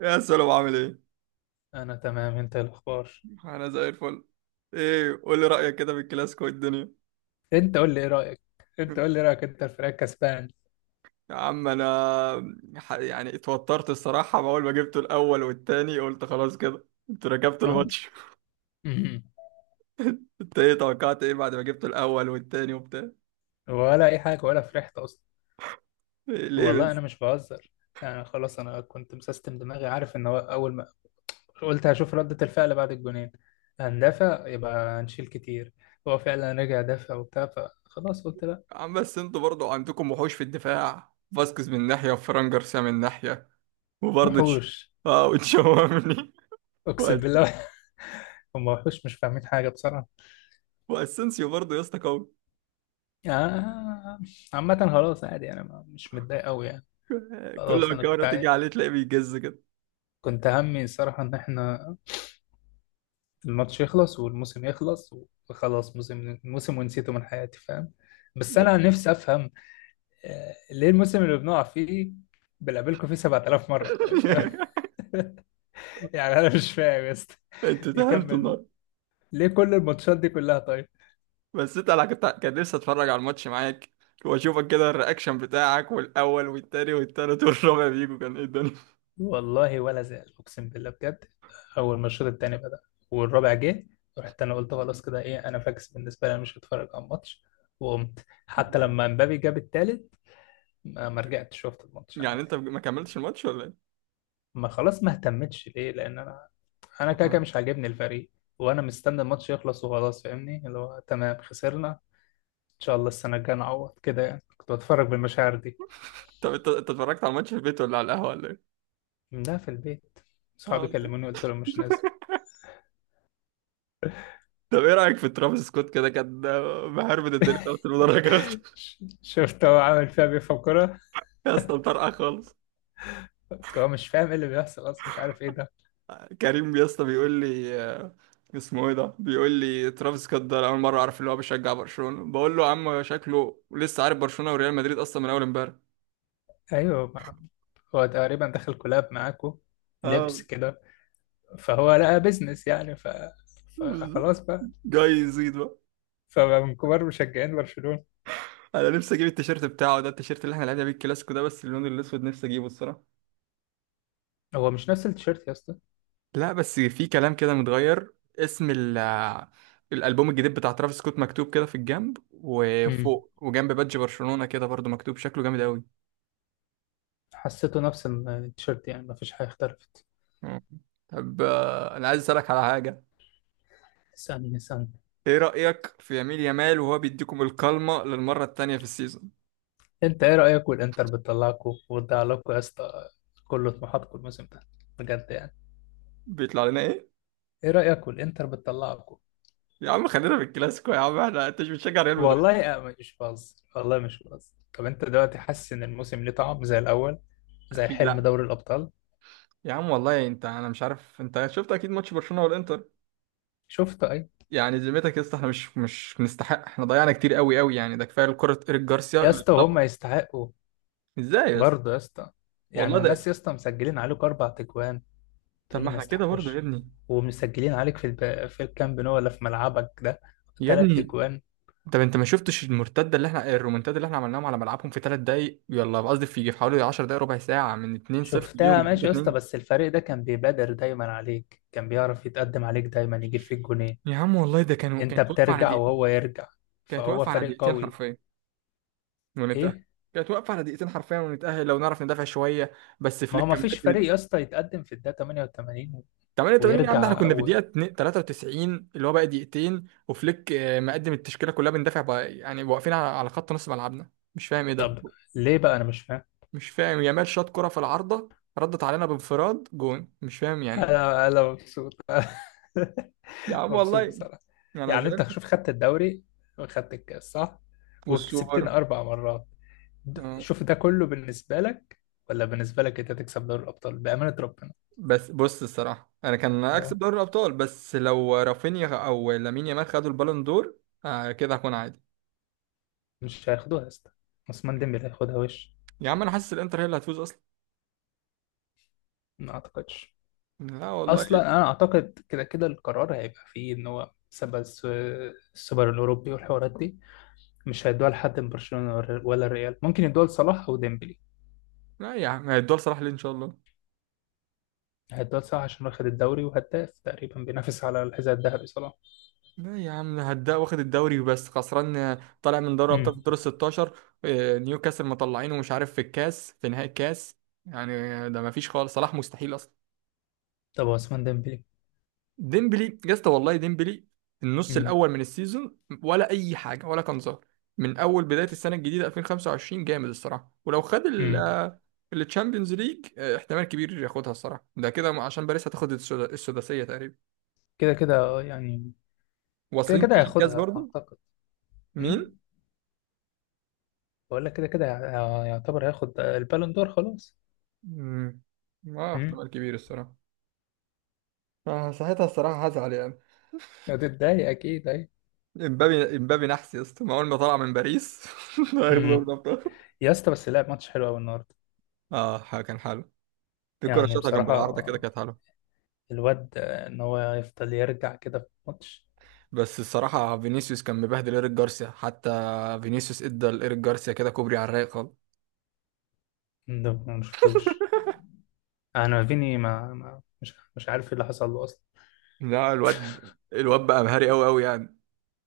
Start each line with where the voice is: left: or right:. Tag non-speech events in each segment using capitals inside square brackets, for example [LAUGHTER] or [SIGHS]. right: يا سلام، عامل ايه؟
left: انا تمام، انت إيه الاخبار؟
right: انا زي الفل. ايه، قول لي رأيك كده في الكلاسيكو والدنيا.
left: انت قول لي ايه رايك. انت قول لي
right: [LAUGHS]
left: رايك انت، الفريق كسبان.
right: يا عم انا، يعني اتوترت الصراحة. اول ما جبته الاول والتاني قلت خلاص كده. انت ركبت
left: اه.
right: الماتش؟
left: [LAUGHS] أمم.
right: [LAUGHS] انت ايه، توقعت ايه بعد ما جبت الاول والتاني وبتاع؟
left: ولا اي حاجه، ولا فرحت اصلا.
right: إيه ليه
left: والله انا
right: بس؟
left: مش بهزر. يعني خلاص انا كنت مسستم دماغي، عارف ان هو اول ما قلت هشوف رده الفعل بعد الجونين، هندافع يبقى هنشيل كتير. هو فعلا رجع دافع وبتاع، فخلاص قلت لا.
right: يا عم، بس انتوا برضو عندكم وحوش في الدفاع. فاسكيز من ناحية وفران جارسيا من ناحية، وبرضو
left: وحوش.
right: اه، وتشاوميني. [LAUGHS]
left: اقسم
right: وأس-
left: بالله. [LAUGHS] هم وحوش مش فاهمين حاجه بصراحه.
right: واسensيو برضو يا اسطى، قوي.
left: آه. عامة خلاص عادي، أنا مش متضايق أوي يعني.
right: كل
left: خلاص
right: ما
left: أنا كنت،
right: الكاميرا تيجي عليه تلاقيه بيجز كده.
left: كنت همي الصراحة إن إحنا الماتش يخلص والموسم يخلص، وخلاص، موسم موسم ونسيته من حياتي، فاهم. بس أنا نفسي أفهم ليه الموسم اللي بنقع فيه بنقابلكم فيه 7000 مرة؟ طيب. [LAUGHS] يعني أنا مش فاهم، بس
right: انت تهنت
left: يكمل.
right: النهارده.
left: ليه كل الماتشات دي كلها؟ طيب،
right: بس انا كان نفسي اتفرج على الماتش معاك، واشوفك كده، الرياكشن بتاعك والاول والتاني والتالت والرابع بيجوا كان ايه الدنيا.
left: والله ولا زال أقسم بالله بجد. أول ما الشوط التاني بدأ والرابع جه، رحت أنا قلت خلاص كده، إيه، أنا فاكس، بالنسبة لي أنا مش هتفرج على الماتش. وقمت حتى لما مبابي جاب التالت، ما رجعت شفت الماتش
right: يعني
left: عادي.
right: انت ما كملتش الماتش ولا ايه؟
left: ما خلاص ما اهتمتش، ليه؟ لان انا، انا كده كده
right: آه.
left: مش عاجبني الفريق. وانا مستني الماتش يخلص وخلاص، فاهمني، اللي هو تمام خسرنا، ان شاء الله السنه الجايه نعوض كده، يعني كنت بتفرج بالمشاعر دي.
right: طب انت اتفرجت على الماتش في البيت ولا على القهوه ولا ايه؟
left: لا، في البيت.
right: اه
left: صحابي
right: انت،
left: كلموني قلت لهم مش نازل.
right: طب ايه رايك في ترافيس سكوت؟ كده كان مهربد الدنيا في المدرجات.
left: [LAUGHS]
right: [LAUGHS]
left: شفت هو عامل فيها بيفهم كرة.
right: يا اسطى، مطرقع خالص.
left: هو مش فاهم ايه اللي بيحصل اصلا، مش عارف ايه ده.
right: كريم يا اسطى بيقول لي، اسمه ايه ده، بيقول لي ترافيس سكوت ده. أنا اول مره اعرف اللي هو بيشجع برشلونه، بقول له يا عم شكله لسه عارف برشلونه وريال مدريد اصلا من اول امبارح.
left: ايوه، هو تقريبا دخل كولاب معاكو،
right: اه،
left: لبس كده، فهو لقى بيزنس يعني فخلاص بقى.
right: جاي يزيد بقى.
left: فمن كبار مشجعين برشلونة.
right: انا نفسي اجيب التيشيرت بتاعه ده، التيشيرت اللي احنا لعبنا بيه الكلاسيكو ده، بس اللون الاسود نفسي اجيبه الصراحه.
left: هو مش نفس التيشيرت يا اسطى.
right: لا بس في كلام كده متغير. اسم الالبوم الجديد بتاع ترافيس سكوت مكتوب كده في الجنب
left: امم.
right: وفوق وجنب بادج برشلونه كده، برضو مكتوب. شكله جامد قوي.
left: حسيته نفس التيشيرت، يعني مفيش حاجة اختلفت.
right: مم. طب، انا عايز اسالك على حاجه.
left: اسألني اسألني.
right: ايه رأيك في يميل يمال وهو بيديكم الكلمة للمرة التانية في السيزون؟
left: انت ايه رأيك والانتر بتطلعكوا وتضيع لكم يا اسطى كل طموحاتكم الموسم ده؟ بجد يعني.
right: بيطلع لنا ايه؟
left: ايه رأيك والانتر بتطلعكوا؟
right: يا عم خلينا في الكلاسيكو يا عم، احنا، انت مش بتشجع ريال مدريد؟
left: والله أنا مش بهزر، والله مش بهزر. طب انت دلوقتي حاسس ان الموسم ليه طعم زي الاول، زي
right: اكيد
left: حلم
right: لا.
left: دوري الابطال؟
right: يا عم والله انا مش عارف، انت شفت اكيد ماتش برشلونة والانتر.
left: شفته، اي.
right: يعني ذمتك يا اسطى، احنا مش نستحق، احنا ضيعنا كتير قوي قوي يعني. ده كفايه كرة ايريك جارسيا
left: يا
right: اللي
left: اسطى وهم
right: طب...
left: يستحقوا
right: ازاي بس؟
left: برضه يا اسطى.
right: والله
left: يعني الناس
right: ده.
left: يا اسطى مسجلين عليكوا 4 تجوان
right: طب
left: تقول لي
right: ما
left: ما
right: احنا كده برضه يا
left: يستحقوش؟
right: ابني.
left: ومسجلين عليك في في الكامب نو، ولا في ملعبك ده
right: يا
left: تلات
right: ابني.
left: اجوان
right: طب انت ما شفتش المرتده اللي احنا، الرومنتاد اللي احنا عملناهم على ملعبهم في 3 دقايق؟ يلا قصدي في حوالي 10 دقايق، ربع ساعه، من 2-0 ليهم
left: شفتها
right: ل
left: ماشي يا اسطى،
right: 3.
left: بس الفريق ده كان بيبادر دايما عليك، كان بيعرف يتقدم عليك دايما، يجيب فيك جونين،
right: يا عم والله ده كانوا
left: انت
right: كانت واقفة على
left: بترجع
right: دقيقتين.
left: وهو يرجع،
right: كانت
left: فهو
right: واقفة على
left: فريق
right: دقيقتين
left: قوي.
right: حرفيا ونتأهل.
left: ايه،
right: كانت واقفة على دقيقتين حرفيا ونتأهل لو نعرف ندافع شوية. بس
left: ما
right: فليك
left: هو ما
right: كان
left: فيش فريق
right: مقدم.
left: يا اسطى يتقدم في الدقيقة 88
right: 88 يا عم، ده احنا
left: ويرجع
right: كنا في دقيقة 2 93 اللي هو بقى دقيقتين. وفليك مقدم التشكيلة كلها، بندافع بقى يعني، واقفين على خط نص ملعبنا. مش فاهم ايه ده.
left: طب ليه بقى؟ انا مش فاهم.
right: مش فاهم، يامال شاط كرة في العارضة. ردت علينا بانفراد جون. مش فاهم يعني.
left: انا انا مبسوط.
right: يا
left: [LAUGHS]
right: عم
left: مبسوط
right: والله،
left: بصراحة.
right: انا
left: يعني انت
right: زعلت.
left: شوف، خدت الدوري وخدت الكاس صح،
right: والسوبر.
left: وكسبتنا 4 مرات،
right: آه.
left: شوف ده كله بالنسبة لك ولا بالنسبة لك انت تكسب دوري الابطال؟ بأمانة ربنا.
right: بس بص الصراحة، أنا كان أكسب
left: اه.
right: دوري الأبطال بس لو رافينيا أو لامين يامال خدوا البالون دور. آه كده هكون عادي.
left: مش هياخدوها يا اسطى، عثمان ديمبلي هياخدها وش.
right: يا عم أنا حاسس الإنتر هي اللي هتفوز أصلا.
left: ما اعتقدش.
right: لا والله.
left: اصلا انا اعتقد كده كده القرار هيبقى فيه ان هو سبب السوبر الاوروبي والحوارات دي، مش هيدوها لحد من برشلونة ولا ولا الريال، ممكن يدوها لصلاح او ديمبلي.
right: لا يا عم، هيدوها لصلاح ليه؟ إن شاء الله.
left: هيدوها لصلاح عشان واخد الدوري وهداف تقريبا بينافس على الحذاء الذهبي صلاح.
right: لا يا عم، هدا واخد الدوري بس خسران. طالع من دوري
left: امم.
right: الأبطال في الدور ال 16. نيوكاسل مطلعينه، مش عارف في الكاس في نهائي الكاس. يعني ده مفيش خالص، صلاح مستحيل أصلا.
left: طب عثمان ديمبلي.
right: ديمبلي يا اسطى، والله ديمبلي. النص
left: امم.
right: الاول من السيزون. ولا اي حاجه، ولا كان ظاهر. من اول بدايه السنه الجديده 2025 جامد الصراحه. ولو خد
left: امم.
right: التشامبيونز ليج احتمال كبير ياخدها الصراحه، ده كده عشان باريس هتاخد السداسيه تقريبا.
left: كده كده يعني. كده
right: واصلين
left: كده
right: نهائي الكاس
left: هياخدها
right: برضو.
left: اعتقد.
right: مين؟
left: امم. بقول لك كده كده يعتبر هياخد البالون دور خلاص.
right: مم. اه،
left: امم.
right: احتمال كبير الصراحه. آه ساعتها الصراحه هزعل يعني.
left: هتتضايق اكيد، اي.
right: امبابي امبابي نحس يا اسطى، ما اول ما طلع من باريس [LAUGHS] هياخد دوري
left: امم.
right: الابطال.
left: يا اسطى بس لعب ماتش حلو قوي النهارده.
right: اه كان حلو. في كره
left: يعني
right: شاطها جنب
left: بصراحه
right: العارضه كده كانت حلوه.
left: الواد ان هو يفضل يرجع كده في الماتش.
right: بس الصراحة فينيسيوس كان مبهدل إيريك جارسيا حتى. فينيسيوس ادى لإيريك جارسيا كده كوبري على الرايق خالص.
left: ده ما شفتوش. انا فيني ما مش عارف ايه اللي حصل له اصلا.
right: لا الواد بقى مهاري أوي أوي يعني.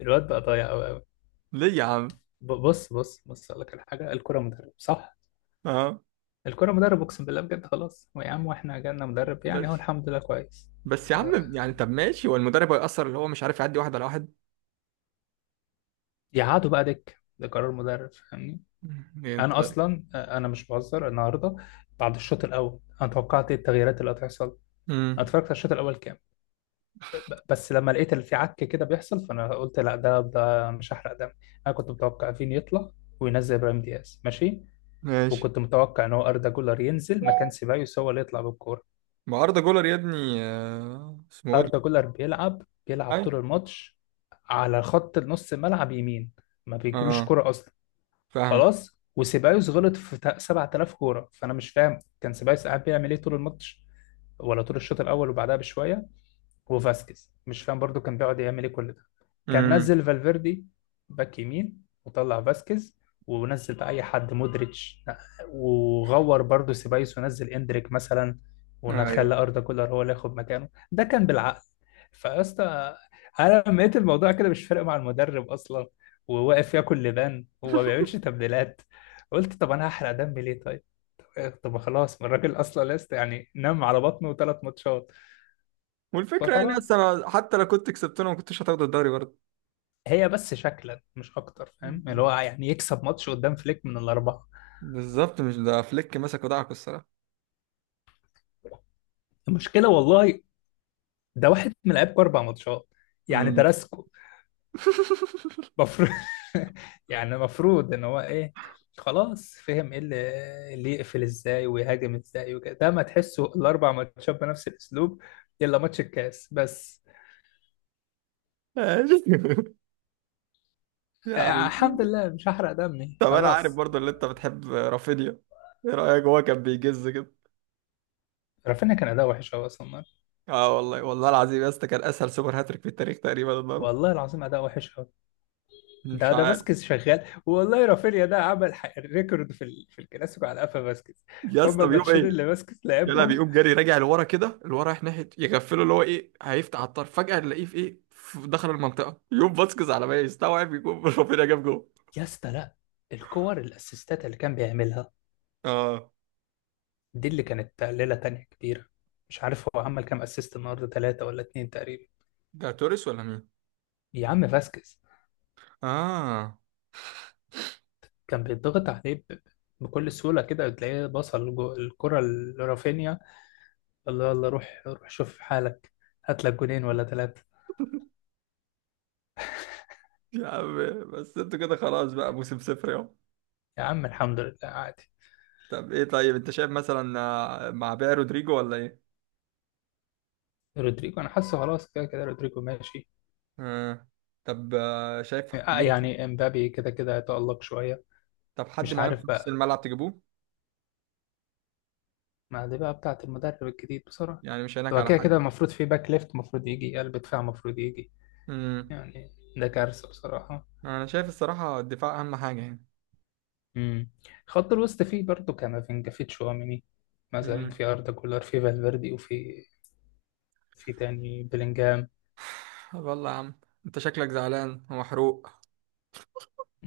left: الواد بقى ضايع قوي قوي.
right: ليه يا عم؟
left: بص بص بص، اقول لك على حاجه، الكره مدرب صح.
right: اه.
left: الكرة مدرب، اقسم بالله بجد. خلاص هو يا عم، واحنا جالنا مدرب يعني،
right: بس
left: هو الحمد لله كويس.
right: بس يا عم، يعني طب ماشي، هو المدرب هيأثر؟ اللي هو مش عارف يعدي واحد على واحد.
left: فيقعدوا بقى دك، ده قرار مدرب، فاهمني.
right: يعني انت.
left: انا اصلا انا مش بهزر النهارده. بعد الشوط الاول انا توقعت ايه التغييرات اللي هتحصل. انا
right: امم.
left: اتفرجت على الشوط الاول كام، بس لما لقيت اللي في عك كده بيحصل، فانا قلت لا ده مش هحرق دم. انا كنت متوقع فين يطلع وينزل ابراهيم دياز، ماشي.
right: ماشي.
left: وكنت متوقع ان هو اردا جولر ينزل مكان سيبايوس، هو اللي يطلع بالكوره.
right: ما أردا جولر يا ابني، اسمه ايه ده؟
left: أردا جولر بيلعب، بيلعب
right: اي.
left: طول الماتش على خط نص الملعب يمين، ما بيجيلوش
right: اه،
left: كرة أصلا.
right: فاهمك.
left: خلاص. وسيبايوس غلط في 7000 كورة، فأنا مش فاهم كان سيبايوس قاعد بيعمل إيه طول الماتش، ولا طول الشوط الأول وبعدها بشوية. وفاسكيز مش فاهم برضو كان بيقعد يعمل ايه كل ده. كان
right: امم.
left: نزل فالفيردي باك يمين وطلع فاسكيز، ونزل بقى اي حد، مودريتش، وغور برضو سيبايوس ونزل اندريك مثلا،
right: ايوه.
left: ونخلى اردا كولر هو اللي ياخد مكانه، ده كان بالعقل. فيا اسطى انا لما لقيت الموضوع كده مش فارق مع المدرب اصلا، وواقف ياكل لبان وما بيعملش تبديلات، قلت طب انا هحرق دمي ليه طيب؟ طب خلاص، ما الراجل اصلا لسه يعني نام على بطنه 3 ماتشات،
right: والفكرة يعني
left: فخلاص.
right: أصلا حتى لو كنت كسبتنا ما كنتش هتاخد الدوري برضه.
left: هي بس شكلا مش اكتر، فاهم، اللي هو يعني يكسب ماتش قدام فليك من الاربعه.
right: بالظبط، مش ده فليك مسك ودعك الصراحة.
left: المشكله والله ده واحد من لعيبكوا 4 ماتشات، يعني
right: مم.
left: درسكوا المفروض. [LAUGHS] يعني المفروض ان هو ايه؟ خلاص فهم ايه اللي يقفل ازاي ويهاجم ازاي وكده، ده ما تحسوا الـ4 ماتشات بنفس الاسلوب الا ماتش الكاس بس.
right: ماشي. [LAUGHS] يا عم.
left: الحمد لله مش هحرق دمي
right: طب انا عارف
left: خلاص.
right: برضو اللي انت بتحب، رافينيا. ايه رايك، هو كان بيجز كده؟
left: رافينيا كان اداء وحش قوي اصلا النهاردة.
right: اه والله، والله العظيم يا اسطى، كان اسهل سوبر هاتريك في التاريخ تقريبا النهارده.
left: والله العظيم اداء وحش قوي.
right: مش
left: ده ده
right: عارف.
left: فاسكيز شغال، والله رافينيا ده عمل ريكورد في في الكلاسيكو على قفا فاسكيز،
right: يا
left: هما
right: اسطى بيقوم
left: الماتشين
right: ايه؟
left: اللي فاسكيز
right: يلا
left: لعبهم.
right: بيقوم جري راجع لورا كده، لورا رايح ناحيه يغفله اللي هو ايه، هيفتح على الطرف. فجاه نلاقيه في ايه، في دخل المنطقه. يقوم فاسكيز على ما يستوعب يكون [LAUGHS] رافينيا جاب جول.
left: يا اسطى لا، الكور الاسيستات اللي كان بيعملها
right: اه،
left: دي اللي كانت ليله تانية كبيره. مش عارف هو عمل كام اسيست النهارده، ثلاثه ولا اتنين تقريبا.
right: ده توريس ولا مين؟
left: يا عم فاسكيز
right: اه.
left: كان بيتضغط عليه بكل سهوله كده تلاقيه بصل الكره لرافينيا. الله الله، روح روح شوف حالك، هات لك جونين ولا ثلاثه.
right: يا عم، بس انتوا كده خلاص، بقى موسم صفر يا...
left: يا عم الحمد لله عادي.
right: طب ايه، طيب انت شايف مثلا، مع بيع رودريجو ولا ايه؟
left: رودريجو انا حاسه خلاص كده كده رودريجو ماشي.
right: آه. طب شايف تجيبه.
left: يعني امبابي كده كده هيتألق شوية.
right: طب حد
left: مش
right: معين في
left: عارف
right: نص
left: بقى،
right: الملعب تجيبوه؟
left: ما دي بقى بتاعة المدرب الجديد بصراحة.
right: يعني مش هناك
left: هو
right: على
left: كده كده
right: حد.
left: المفروض في باك ليفت، المفروض يجي قلب دفاع، المفروض يجي
right: امم.
left: يعني، ده كارثة بصراحة.
right: انا شايف الصراحة الدفاع اهم حاجة يعني.
left: امم. خط الوسط فيه برضه كامافينجا، فيه تشواميني مثلا،
right: امم.
left: في أردا كولر، في فالفيردي، وفي، في تاني بلينجهام.
right: [SIGHS] طب يلا يا عم. انت شكلك زعلان ومحروق.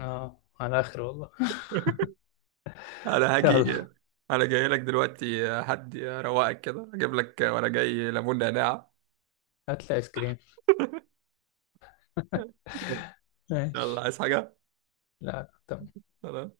left: اه، على آخر والله.
right: [LAUGHS] انا
left: [LAUGHS] يلا
right: هاجي. انا جاي لك دلوقتي. حد روقك كده اجيب لك. وانا جاي ليمون نعناع.
left: هات لي آيس كريم.
right: [LAUGHS]
left: [LAUGHS]
right: يلا،
left: ماشي.
right: عايز حاجة؟
left: لا لا، تمام.
right: سلام.